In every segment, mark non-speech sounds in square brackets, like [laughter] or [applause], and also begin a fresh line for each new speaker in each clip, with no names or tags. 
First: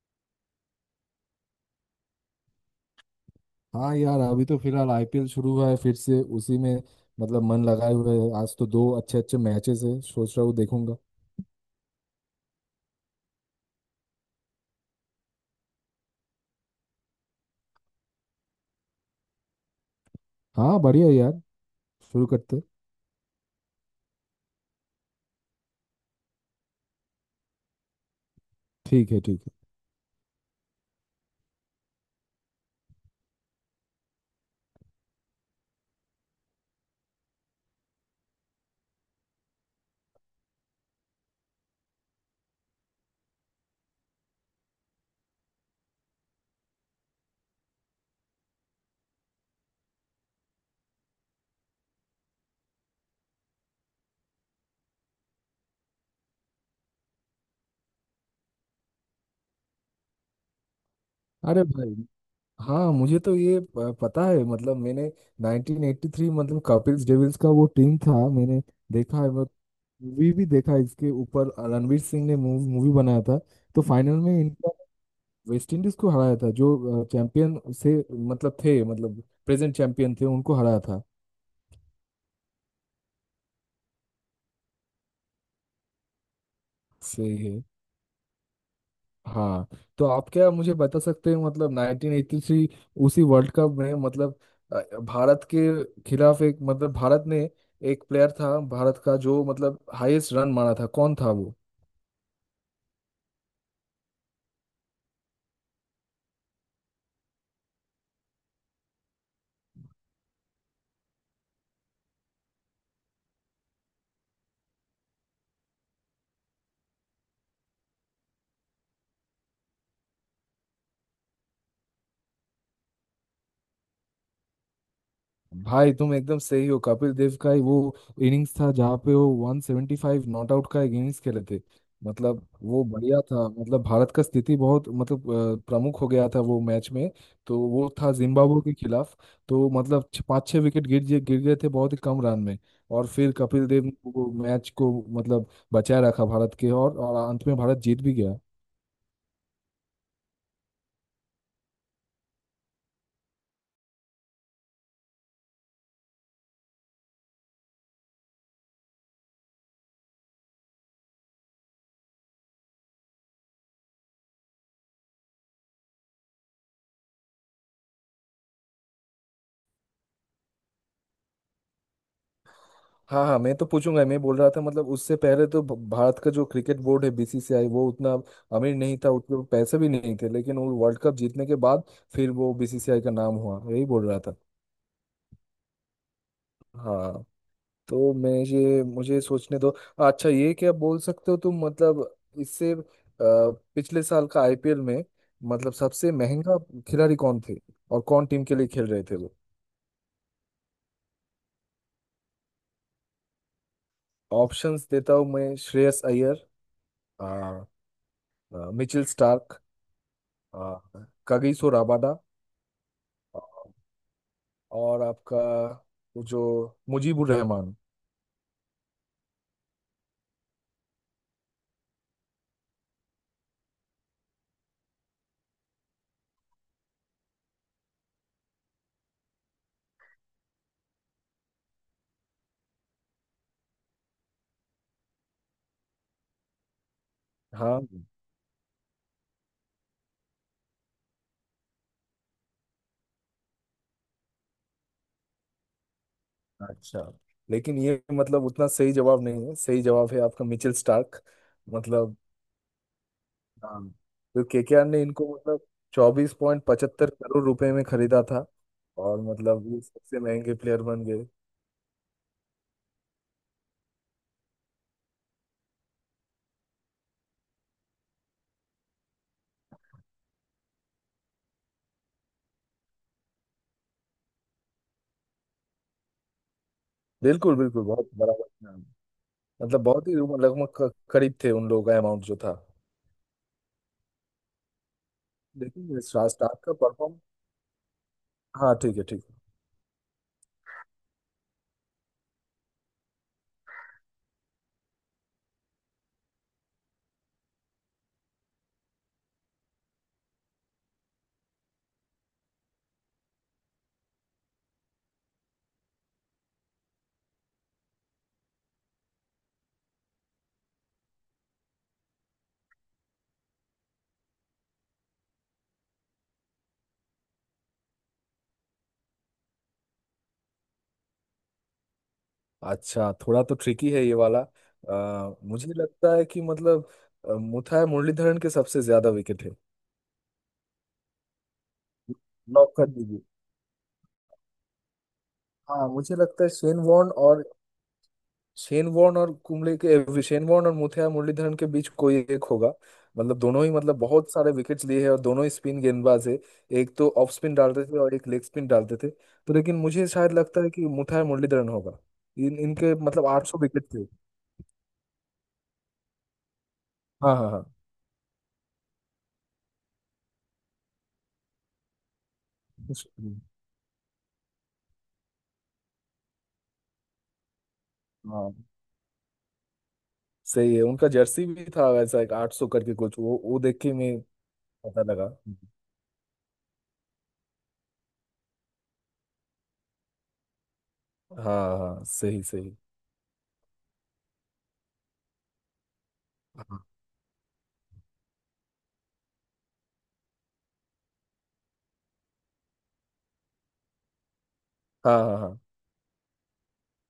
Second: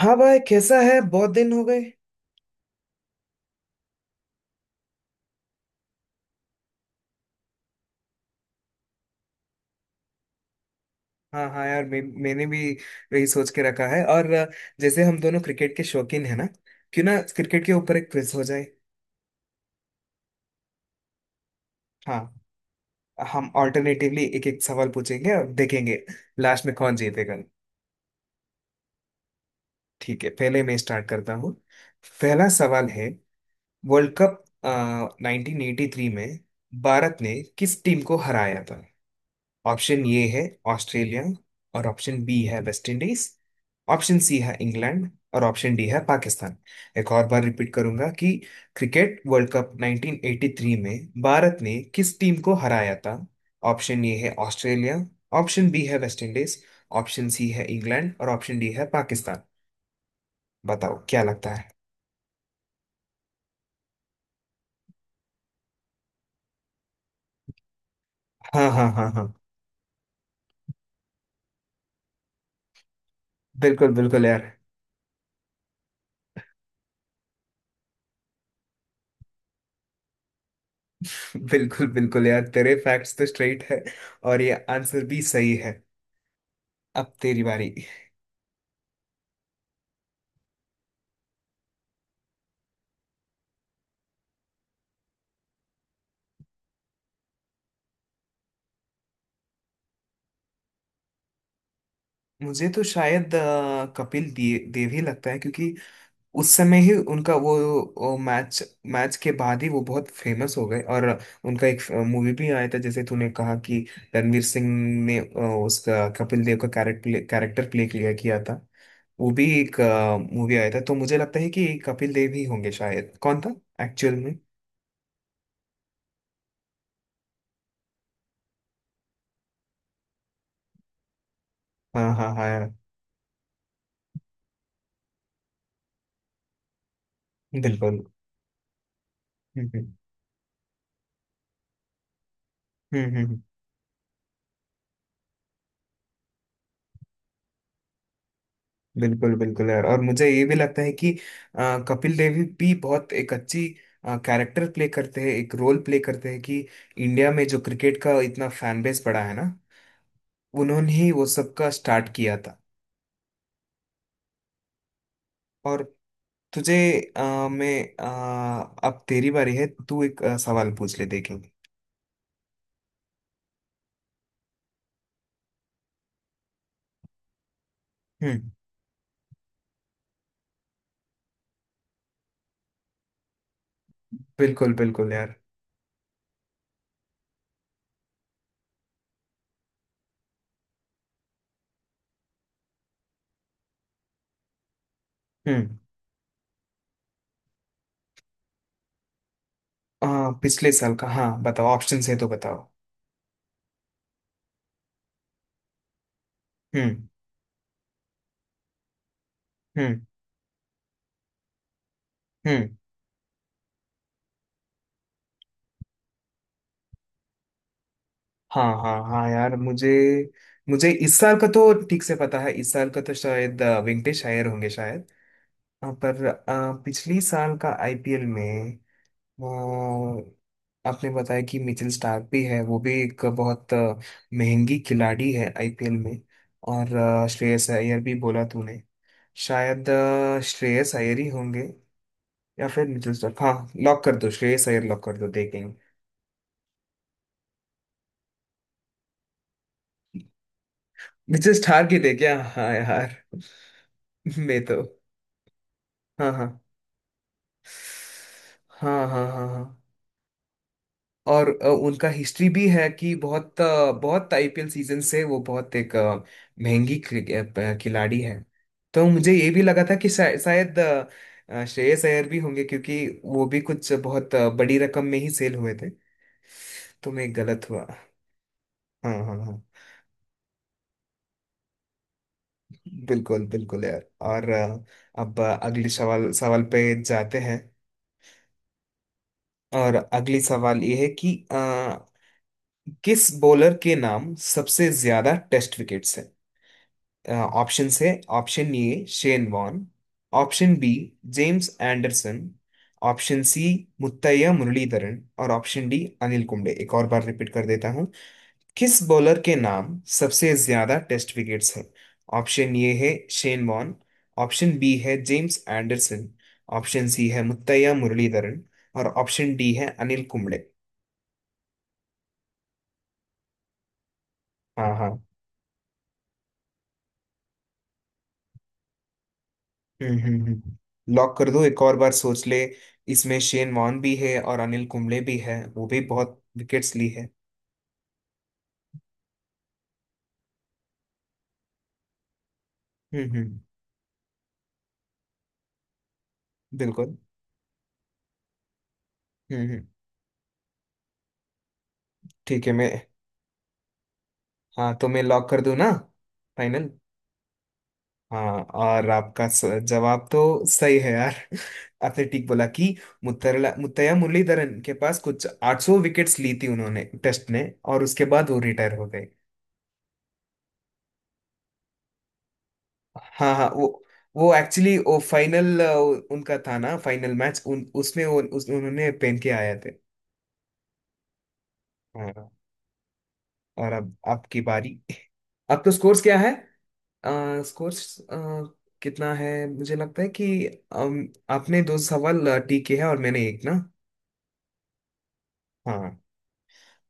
हाँ भाई कैसा है। बहुत दिन हो गए।
हाँ यार अभी तो फिलहाल आईपीएल शुरू हुआ है फिर से। उसी में मतलब मन लगाए हुए है। आज तो दो अच्छे अच्छे मैचेस है, सोच रहा हूँ देखूंगा।
हाँ हाँ यार, मैंने भी वही सोच के रखा है। और जैसे हम दोनों क्रिकेट के शौकीन है ना, क्यों ना क्रिकेट के ऊपर एक क्विज हो जाए।
हाँ बढ़िया यार। शुरू
हाँ।
करते।
हम ऑल्टरनेटिवली एक एक सवाल पूछेंगे और देखेंगे लास्ट में कौन जीतेगा।
ठीक है ठीक है।
ठीक है, पहले मैं स्टार्ट करता हूँ। पहला सवाल है, वर्ल्ड कप 1983 में भारत ने किस टीम को हराया। ऑप्शन ये है ऑस्ट्रेलिया, और ऑप्शन बी है वेस्ट इंडीज, ऑप्शन सी है इंग्लैंड, और ऑप्शन डी है पाकिस्तान। एक और बार रिपीट करूंगा कि क्रिकेट वर्ल्ड कप 1983 में भारत ने किस टीम को हराया था। ऑप्शन ए है ऑस्ट्रेलिया, ऑप्शन बी है वेस्ट इंडीज, ऑप्शन सी है इंग्लैंड, और ऑप्शन डी है पाकिस्तान। बताओ क्या लगता
अरे
है।
भाई। हाँ मुझे तो ये पता है मतलब मैंने 1983 मतलब कपिल डेविल्स का वो टीम था। मैंने
हाँ हाँ हाँ
देखा
हाँ।
है मैं। मूवी भी देखा है इसके ऊपर, रणवीर सिंह ने मूवी बनाया था। तो
बिल्कुल
फाइनल
बिल्कुल
में
यार।
इनका वेस्ट इंडीज को हराया था, जो चैंपियन से मतलब थे मतलब प्रेजेंट चैंपियन थे उनको हराया था।
[laughs] बिल्कुल बिल्कुल यार, तेरे फैक्ट्स तो स्ट्रेट है और ये आंसर भी सही है। अब
सही
तेरी
है।
बारी।
हाँ। तो आप क्या मुझे बता सकते हैं मतलब 1983 उसी वर्ल्ड कप में मतलब भारत के खिलाफ एक मतलब भारत ने एक प्लेयर था भारत का जो मतलब हाईएस्ट रन मारा था, कौन था वो?
मुझे तो शायद कपिल देव ही लगता है, क्योंकि उस समय ही उनका वो, मैच मैच के बाद ही वो बहुत फेमस हो गए। और उनका एक मूवी भी आया था, जैसे तूने कहा कि रणवीर सिंह ने उसका कपिल देव का कैरेक्टर कैरेक्टर प्ले किया किया था। वो भी एक मूवी आया था, तो मुझे लगता है कि कपिल देव ही होंगे शायद। कौन था एक्चुअल में?
भाई तुम एकदम सही हो। कपिल देव का ही वो इनिंग्स था जहाँ पे वो 175 नॉट आउट का एक इनिंग्स खेले थे।
हाँ हाँ
मतलब
हाँ।
वो बढ़िया था, मतलब भारत का स्थिति बहुत मतलब प्रमुख हो गया था वो मैच में। तो वो
बिल्कुल।
था जिम्बाब्वे के खिलाफ। तो
हम्म।
मतलब पाँच छह विकेट गिर गए थे बहुत ही कम रन में। और फिर
हम्म।
कपिल देव ने वो मैच को मतलब बचाए रखा भारत के, और अंत में भारत जीत भी गया।
बिल्कुल बिल्कुल यार। और मुझे ये भी लगता है कि अ, कपिल देव भी बहुत एक अच्छी कैरेक्टर प्ले करते हैं, एक रोल प्ले करते हैं कि इंडिया में जो क्रिकेट का इतना फैन बेस बड़ा है ना, उन्होंने ही वो सब का स्टार्ट किया था। और तुझे मैं अब तेरी बारी है, तू एक सवाल पूछ ले देखेंगे।
हाँ हाँ मैं तो पूछूंगा। मैं बोल रहा था मतलब उससे पहले तो भारत का जो क्रिकेट बोर्ड है बीसीसीआई वो उतना
हम्म।
अमीर नहीं था, उतने पैसे भी नहीं थे, लेकिन वो वर्ल्ड कप जीतने के बाद फिर वो बीसीसीआई का नाम हुआ, यही बोल रहा था।
बिल्कुल बिल्कुल यार।
हाँ। तो मैं ये, मुझे सोचने दो। अच्छा ये क्या बोल सकते हो तुम मतलब इससे पिछले साल का आईपीएल में मतलब
हम्म।
सबसे महंगा खिलाड़ी कौन थे, और कौन टीम के लिए खेल रहे थे वो?
अ, पिछले साल का, हाँ बताओ। ऑप्शंस है तो बताओ।
ऑप्शंस देता हूँ मैं। श्रेयस अय्यर,
हम्म।
आ, आ, मिचेल स्टार्क,
हम्म।
कगिसो राबादा,
हम्म।
अ, और आपका वो जो मुजीबुर रहमान।
हाँ हाँ हाँ यार, मुझे मुझे इस साल का तो ठीक से पता है। इस साल का तो शायद वेंकटेश अय्यर होंगे शायद। पर पिछली साल का आईपीएल में आपने बताया कि मिचेल स्टार्क भी है, वो भी एक बहुत महंगी खिलाड़ी है आईपीएल में। और श्रेयस
हाँ
अय्यर भी बोला तूने। शायद श्रेयस अय्यर ही होंगे, या फिर मिचेल स्टार्क। हाँ, लॉक कर दो, श्रेयस अय्यर लॉक कर दो, देखेंगे।
अच्छा, लेकिन ये मतलब उतना सही जवाब नहीं है। सही जवाब है आपका मिचेल स्टार्क।
मिचेल स्टार्क ही
मतलब
देखे। हाँ यार।
हाँ,
[laughs]
तो
मैं तो।
केकेआर ने इनको मतलब
हाँ
चौबीस
हाँ
पॉइंट पचहत्तर करोड़ रुपए में खरीदा था,
हाँ
और
हाँ। हाँ हाँ।
मतलब ये सबसे महंगे प्लेयर बन गए।
और उनका हिस्ट्री भी है कि बहुत अ, बहुत आईपीएल सीजन से वो बहुत एक महंगी खिलाड़ी है। तो मुझे ये भी लगा था कि शायद श्रेयस अय्यर भी होंगे, क्योंकि वो भी कुछ बहुत बड़ी रकम में ही सेल हुए थे। तो मैं
बिल्कुल
गलत
बिल्कुल
हुआ।
बहुत बराबर हाँ।
हाँ हाँ हाँ।
मतलब बहुत ही लगभग करीब थे उन लोगों का अमाउंट जो था।
बिल्कुल बिल्कुल यार। और अब अगले
लेकिन ये
सवाल
स्टार्क
सवाल
का
पे
परफॉर्म।
जाते हैं।
हाँ ठीक है ठीक है।
और अगली सवाल ये है कि किस बॉलर के नाम सबसे ज्यादा टेस्ट विकेट्स हैं। ऑप्शन है, option A Shane Warne, option B James Anderson, option C Muttiah Muralitharan, और ऑप्शन डी अनिल कुंबले। एक और बार रिपीट कर देता हूँ, किस बॉलर के नाम सबसे ज्यादा टेस्ट विकेट्स हैं। ऑप्शन ए है शेन वॉन, ऑप्शन बी है जेम्स एंडरसन, ऑप्शन सी है मुत्तैया मुरलीधरन, और ऑप्शन डी है अनिल कुंबले।
अच्छा थोड़ा तो ट्रिकी है ये वाला।
हाँ हाँ।
मुझे लगता है कि मतलब मुथाय मुरलीधरन के सबसे ज्यादा विकेट है।
हम्म। लॉक कर दो, एक और बार सोच ले।
लॉक कर दीजिए।
इसमें शेन वॉन भी है और अनिल कुंबले भी है, वो
हाँ
भी
मुझे
बहुत
लगता है
विकेट्स ली है।
शेन वॉर्न और मुथैया मुरलीधरन के बीच कोई एक होगा। मतलब
हम्म।
दोनों ही मतलब बहुत सारे विकेट्स लिए हैं, और दोनों ही स्पिन गेंदबाज है। एक तो
बिल्कुल।
ऑफ स्पिन डालते थे और एक लेग स्पिन डालते थे। तो लेकिन
हम्म।
मुझे शायद लगता है कि मुथैया मुरलीधरन होगा। इन
ठीक है, मैं।
इनके मतलब 800 विकेट थे।
हाँ तो मैं लॉक कर दूं ना, फाइनल।
हाँ हाँ
हाँ और आपका जवाब तो सही है यार। [laughs] आपने ठीक बोला कि
हाँ
मुत्तरला मुत्तैया मुरलीधरन के पास कुछ 800 विकेट्स ली थी उन्होंने टेस्ट में। और उसके बाद
हाँ।
वो रिटायर हो गए।
सही है, उनका जर्सी भी था वैसा एक 800 करके कुछ, वो
हाँ
वो
हाँ,
देख के मैं
वो एक्चुअली
पता
वो
लगा।
फाइनल उनका था ना, फाइनल मैच। उन उसमें वो उन्होंने पहन के आए थे।
हाँ हाँ सही
हाँ।
सही।
और अब आपकी बारी। [laughs] अब तो स्कोर्स क्या है?
हाँ
स्कोर्स कितना है, मुझे लगता है कि आपने दो सवाल ठीक किए हैं और मैंने एक, ना?
हाँ हाँ हाँ।
हाँ,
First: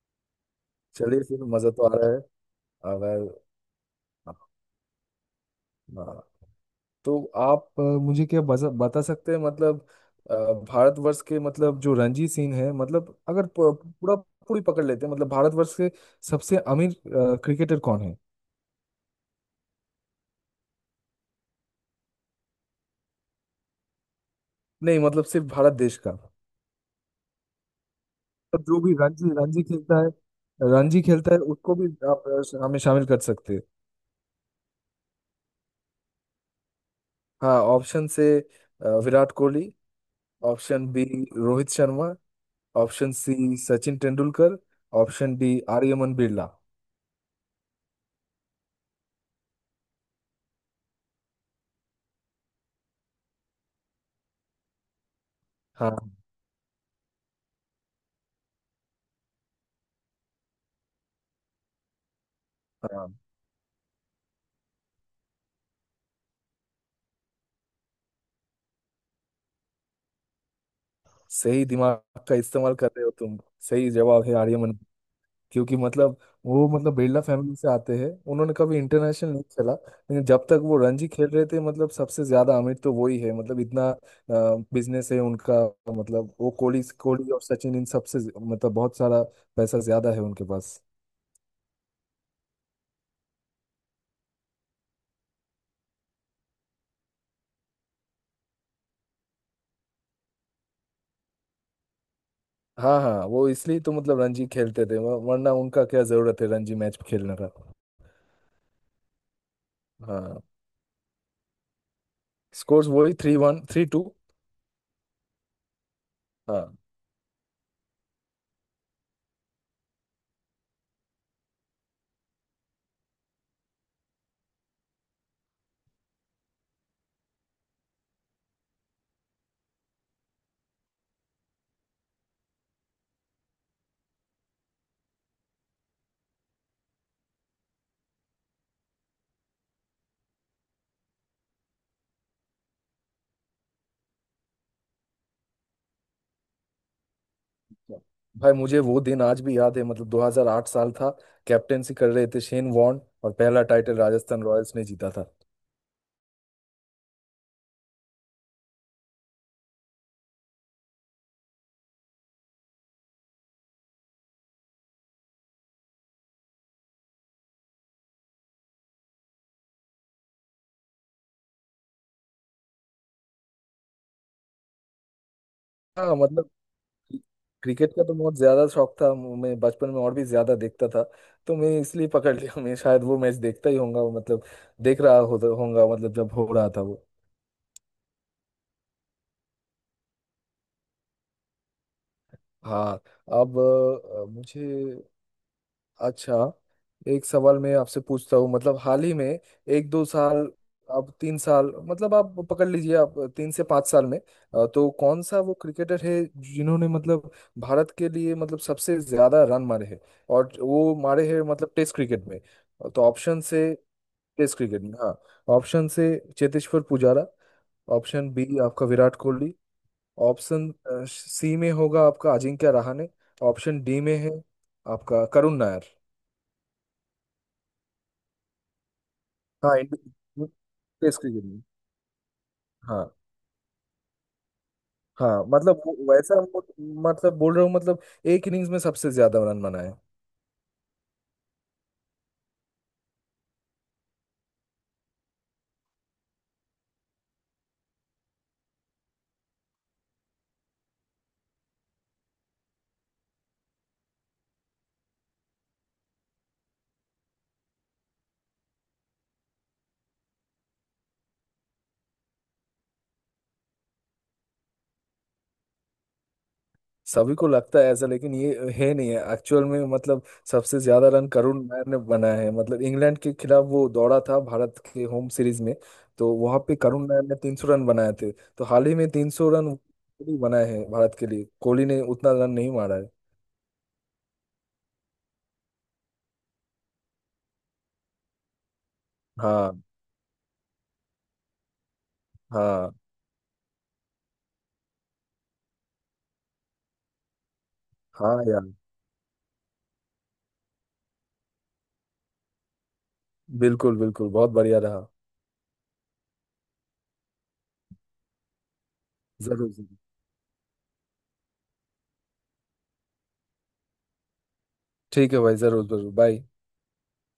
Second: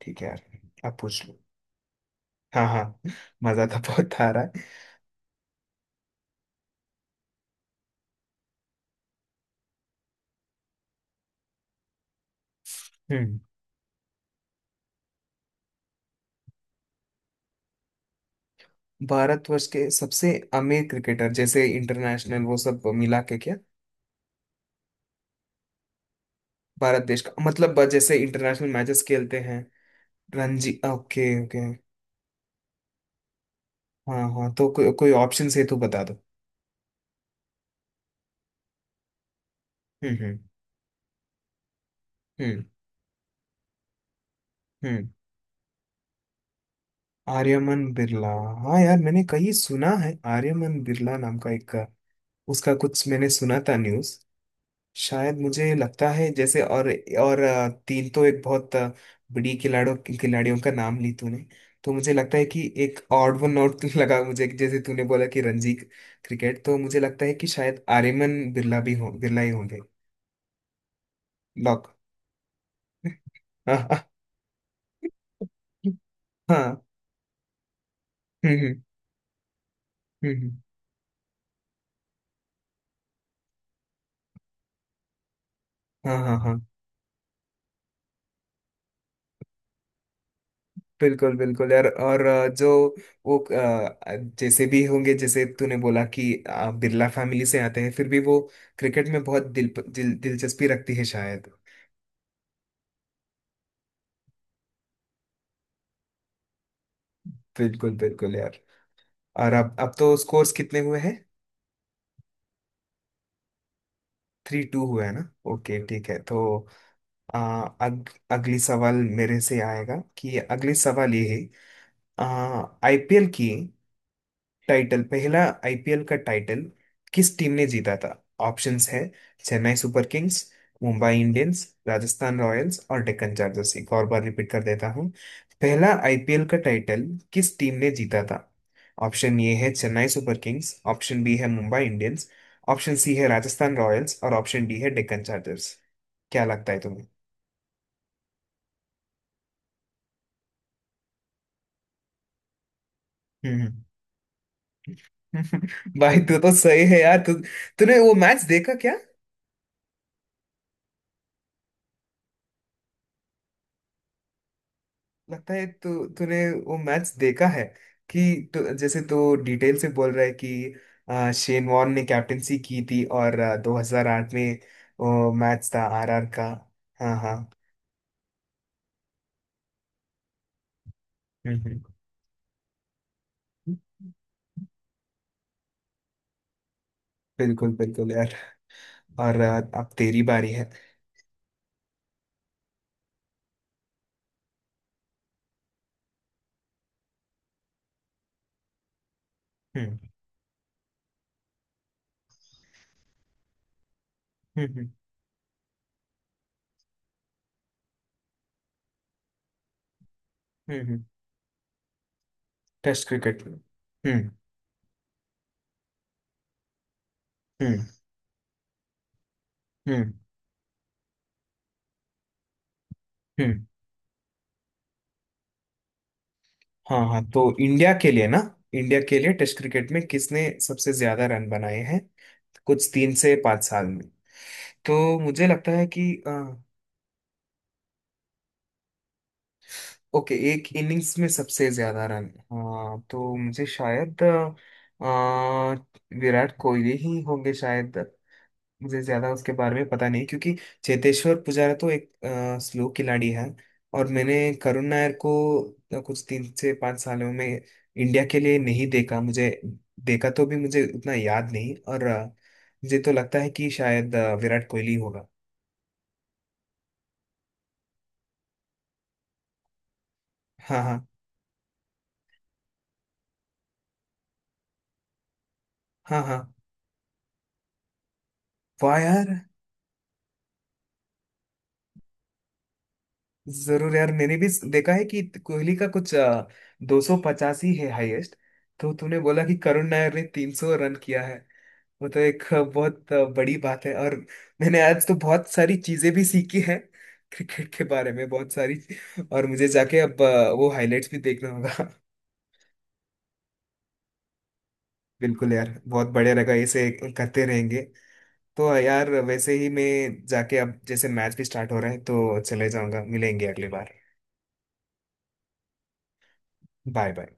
ठीक है यार, आप
चलिए
पूछ लो।
फिर, मजा तो आ रहा है
हाँ हाँ।
अगर।
मजा तो बहुत आ रहा
हाँ
है।
हाँ। तो आप मुझे क्या बता सकते हैं मतलब अ, भारतवर्ष के मतलब जो रणजी सिंह है मतलब,
हम्म।
अगर पूरा पूरी पकड़ लेते हैं मतलब भारतवर्ष के सबसे अमीर क्रिकेटर कौन है?
भारतवर्ष के सबसे अमीर क्रिकेटर, जैसे इंटरनेशनल? वो सब मिला के क्या?
नहीं मतलब सिर्फ भारत देश का।
भारत देश का मतलब जैसे
मतलब
इंटरनेशनल
जो भी
मैचेस
रणजी
खेलते हैं?
रणजी खेलता है,
रणजी,
रणजी
ओके
खेलता है
ओके।
उसको भी आप हमें शामिल कर सकते हैं।
हाँ हाँ तो कोई ऑप्शन है तो बता दो।
हाँ ऑप्शन से विराट कोहली।
हम्म हम्म
ऑप्शन बी रोहित शर्मा।
हम्म
ऑप्शन सी सचिन तेंदुलकर।
हम्म।
Option D Aryaman Birla.
आर्यमन बिरला। हाँ यार, मैंने कहीं सुना है आर्यमन बिरला नाम का एक, उसका कुछ मैंने सुना था न्यूज। शायद, मुझे
हाँ
लगता है जैसे। और तीन तो एक बहुत बड़ी खिलाड़ियों खिलाड़ियों का नाम ली तूने। तो मुझे लगता है कि एक
हाँ,
ऑड वन आउट [laughs] लगा मुझे, कि जैसे तूने बोला कि रणजी क्रिकेट, तो मुझे लगता है कि शायद आर्यमन बिरला भी हो, बिरला ही होंगे।
सही
लॉक।
दिमाग का इस्तेमाल कर रहे हो तुम।
[laughs]
सही
हाँ
जवाब है आर्यमन। क्योंकि मतलब
हाँ।
वो मतलब बिरला फैमिली से आते हैं, उन्होंने
हम्म।
कभी इंटरनेशनल नहीं खेला, लेकिन
हम्म
जब
हम्म।
तक वो रणजी खेल रहे थे मतलब सबसे ज्यादा अमीर तो वही है, मतलब इतना बिजनेस है उनका।
हाँ
मतलब
हाँ
वो
हाँ।
कोहली कोहली और सचिन इन सबसे मतलब बहुत सारा पैसा ज्यादा है उनके पास।
बिल्कुल बिल्कुल यार। और जो वो जैसे भी होंगे, जैसे तूने बोला कि बिरला फैमिली से आते हैं, फिर भी वो क्रिकेट में बहुत दिल, दिल दिलचस्पी रखती है शायद।
हाँ हाँ, वो इसलिए तो मतलब रणजी खेलते थे, वरना उनका क्या जरूरत है रणजी मैच खेलने का।
बिल्कुल बिल्कुल यार। और अब तो
हाँ
स्कोर्स कितने हुए हैं?
स्कोर्स वही three one three two.
Three two हुआ है ना? ओके ठीक है। तो
हाँ
अ, अगली सवाल मेरे से आएगा कि, अगली सवाल ये है, आईपीएल की टाइटल, पहला आईपीएल का टाइटल किस टीम ने जीता था? ऑप्शंस है Chennai Super Kings, Mumbai Indians, Rajasthan Royals, और डेक्कन चार्जर्स। एक और बार रिपीट कर देता हूँ, पहला आईपीएल का टाइटल किस टीम ने जीता था। ऑप्शन ए है Chennai Super Kings, option B है मुंबई इंडियंस, ऑप्शन सी है राजस्थान रॉयल्स, और ऑप्शन डी है डेक्कन चार्जर्स। क्या लगता है तुम्हें?
भाई मुझे वो दिन आज भी याद है, मतलब 2008 साल था। कैप्टेंसी कर रहे थे शेन वॉर्न और पहला
हम्म।
टाइटल राजस्थान रॉयल्स ने जीता था।
[laughs] भाई तू तो सही है यार। तू तूने वो मैच देखा क्या? लगता है तू, तूने वो मैच देखा है, कि तू, जैसे तू डिटेल से बोल रहा है कि शेन वॉर्न ने कैप्टेंसी की थी, और 2008 में वो मैच था
हाँ
आरआर का।
मतलब
हाँ हाँ।
क्रिकेट का तो बहुत ज्यादा शौक था, मैं बचपन में और भी ज्यादा देखता था। तो
हम्म
मैं
हम्म।
इसलिए पकड़ लिया, मैं शायद वो मैच देखता ही होऊंगा, वो मतलब देख रहा हो होऊंगा मतलब जब हो रहा था वो।
बिल्कुल बिल्कुल यार। और अब तेरी बारी है।
हाँ। अब मुझे, अच्छा एक सवाल मैं आपसे पूछता हूँ मतलब हाल ही में एक
हम्म
दो साल, अब तीन साल मतलब आप पकड़ लीजिए, आप 3 से 5 साल में
हम्म
तो
हम्म
कौन सा वो क्रिकेटर है जिन्होंने मतलब भारत के लिए मतलब सबसे ज्यादा रन मारे हैं, और
हम्म
वो
हम्म।
मारे हैं मतलब टेस्ट क्रिकेट में। तो
टेस्ट
ऑप्शन
क्रिकेट,
से, टेस्ट क्रिकेट में हाँ। ऑप्शन से चेतेश्वर पुजारा।
हम्म
ऑप्शन बी आपका विराट कोहली।
हम्म
ऑप्शन सी में होगा आपका अजिंक्य रहाणे।
हम्म।
ऑप्शन डी में है आपका करुण नायर।
हाँ हाँ तो इंडिया के लिए ना? इंडिया के लिए टेस्ट
हाँ
क्रिकेट में किसने
इंडियन
सबसे
टेस्ट
ज्यादा
क्रिकेट
रन
में।
बनाए हैं, कुछ
हाँ
3 से 5 साल में? तो
हाँ
मुझे लगता
मतलब
है कि अ,
मतलब बोल रहा हूँ मतलब एक इनिंग्स में सबसे ज्यादा रन बनाए।
ओके, एक इनिंग्स में सबसे ज्यादा रन। हाँ, तो मुझे शायद विराट कोहली ही होंगे शायद। मुझे ज्यादा उसके बारे में पता नहीं, क्योंकि चेतेश्वर पुजारा तो एक स्लो खिलाड़ी है। और मैंने करुण नायर को कुछ 3 से 5 सालों में इंडिया के लिए नहीं देखा, मुझे देखा तो भी मुझे उतना याद नहीं। और मुझे तो लगता है कि शायद विराट कोहली होगा।
सभी को लगता है ऐसा, लेकिन ये है नहीं है एक्चुअल में। मतलब सबसे
हाँ हाँ
ज्यादा रन करुण नायर ने बनाया है, मतलब इंग्लैंड के खिलाफ वो दौड़ा था भारत के होम सीरीज में।
हाँ
तो
हाँ।
वहां पे करुण नायर ने 300 रन बनाए थे, तो हाल ही
वाह
में
यार।
300 रन कोहली बनाए हैं भारत के लिए, कोहली ने उतना रन नहीं मारा है।
जरूर यार, मैंने भी देखा है कि कोहली का कुछ 285 है हाईएस्ट। तो तूने बोला कि
हाँ
करुण नायर ने 300 रन किया है, वो तो एक
हाँ
बहुत बड़ी बात है। और मैंने आज तो बहुत सारी चीजें भी सीखी है क्रिकेट के बारे में,
हाँ
बहुत
यार,
सारी। और मुझे जाके अब वो हाइलाइट्स भी देखना होगा।
बिल्कुल बिल्कुल बहुत बढ़िया रहा।
[laughs] बिल्कुल यार, बहुत बढ़िया लगा ऐसे, करते रहेंगे। तो यार वैसे ही
जरूर।
मैं जाके अब, जैसे मैच भी स्टार्ट हो रहा है, तो चले जाऊंगा, मिलेंगे अगली बार।
ठीक है भाई, जरूर जरूर, बाय।
Bye bye.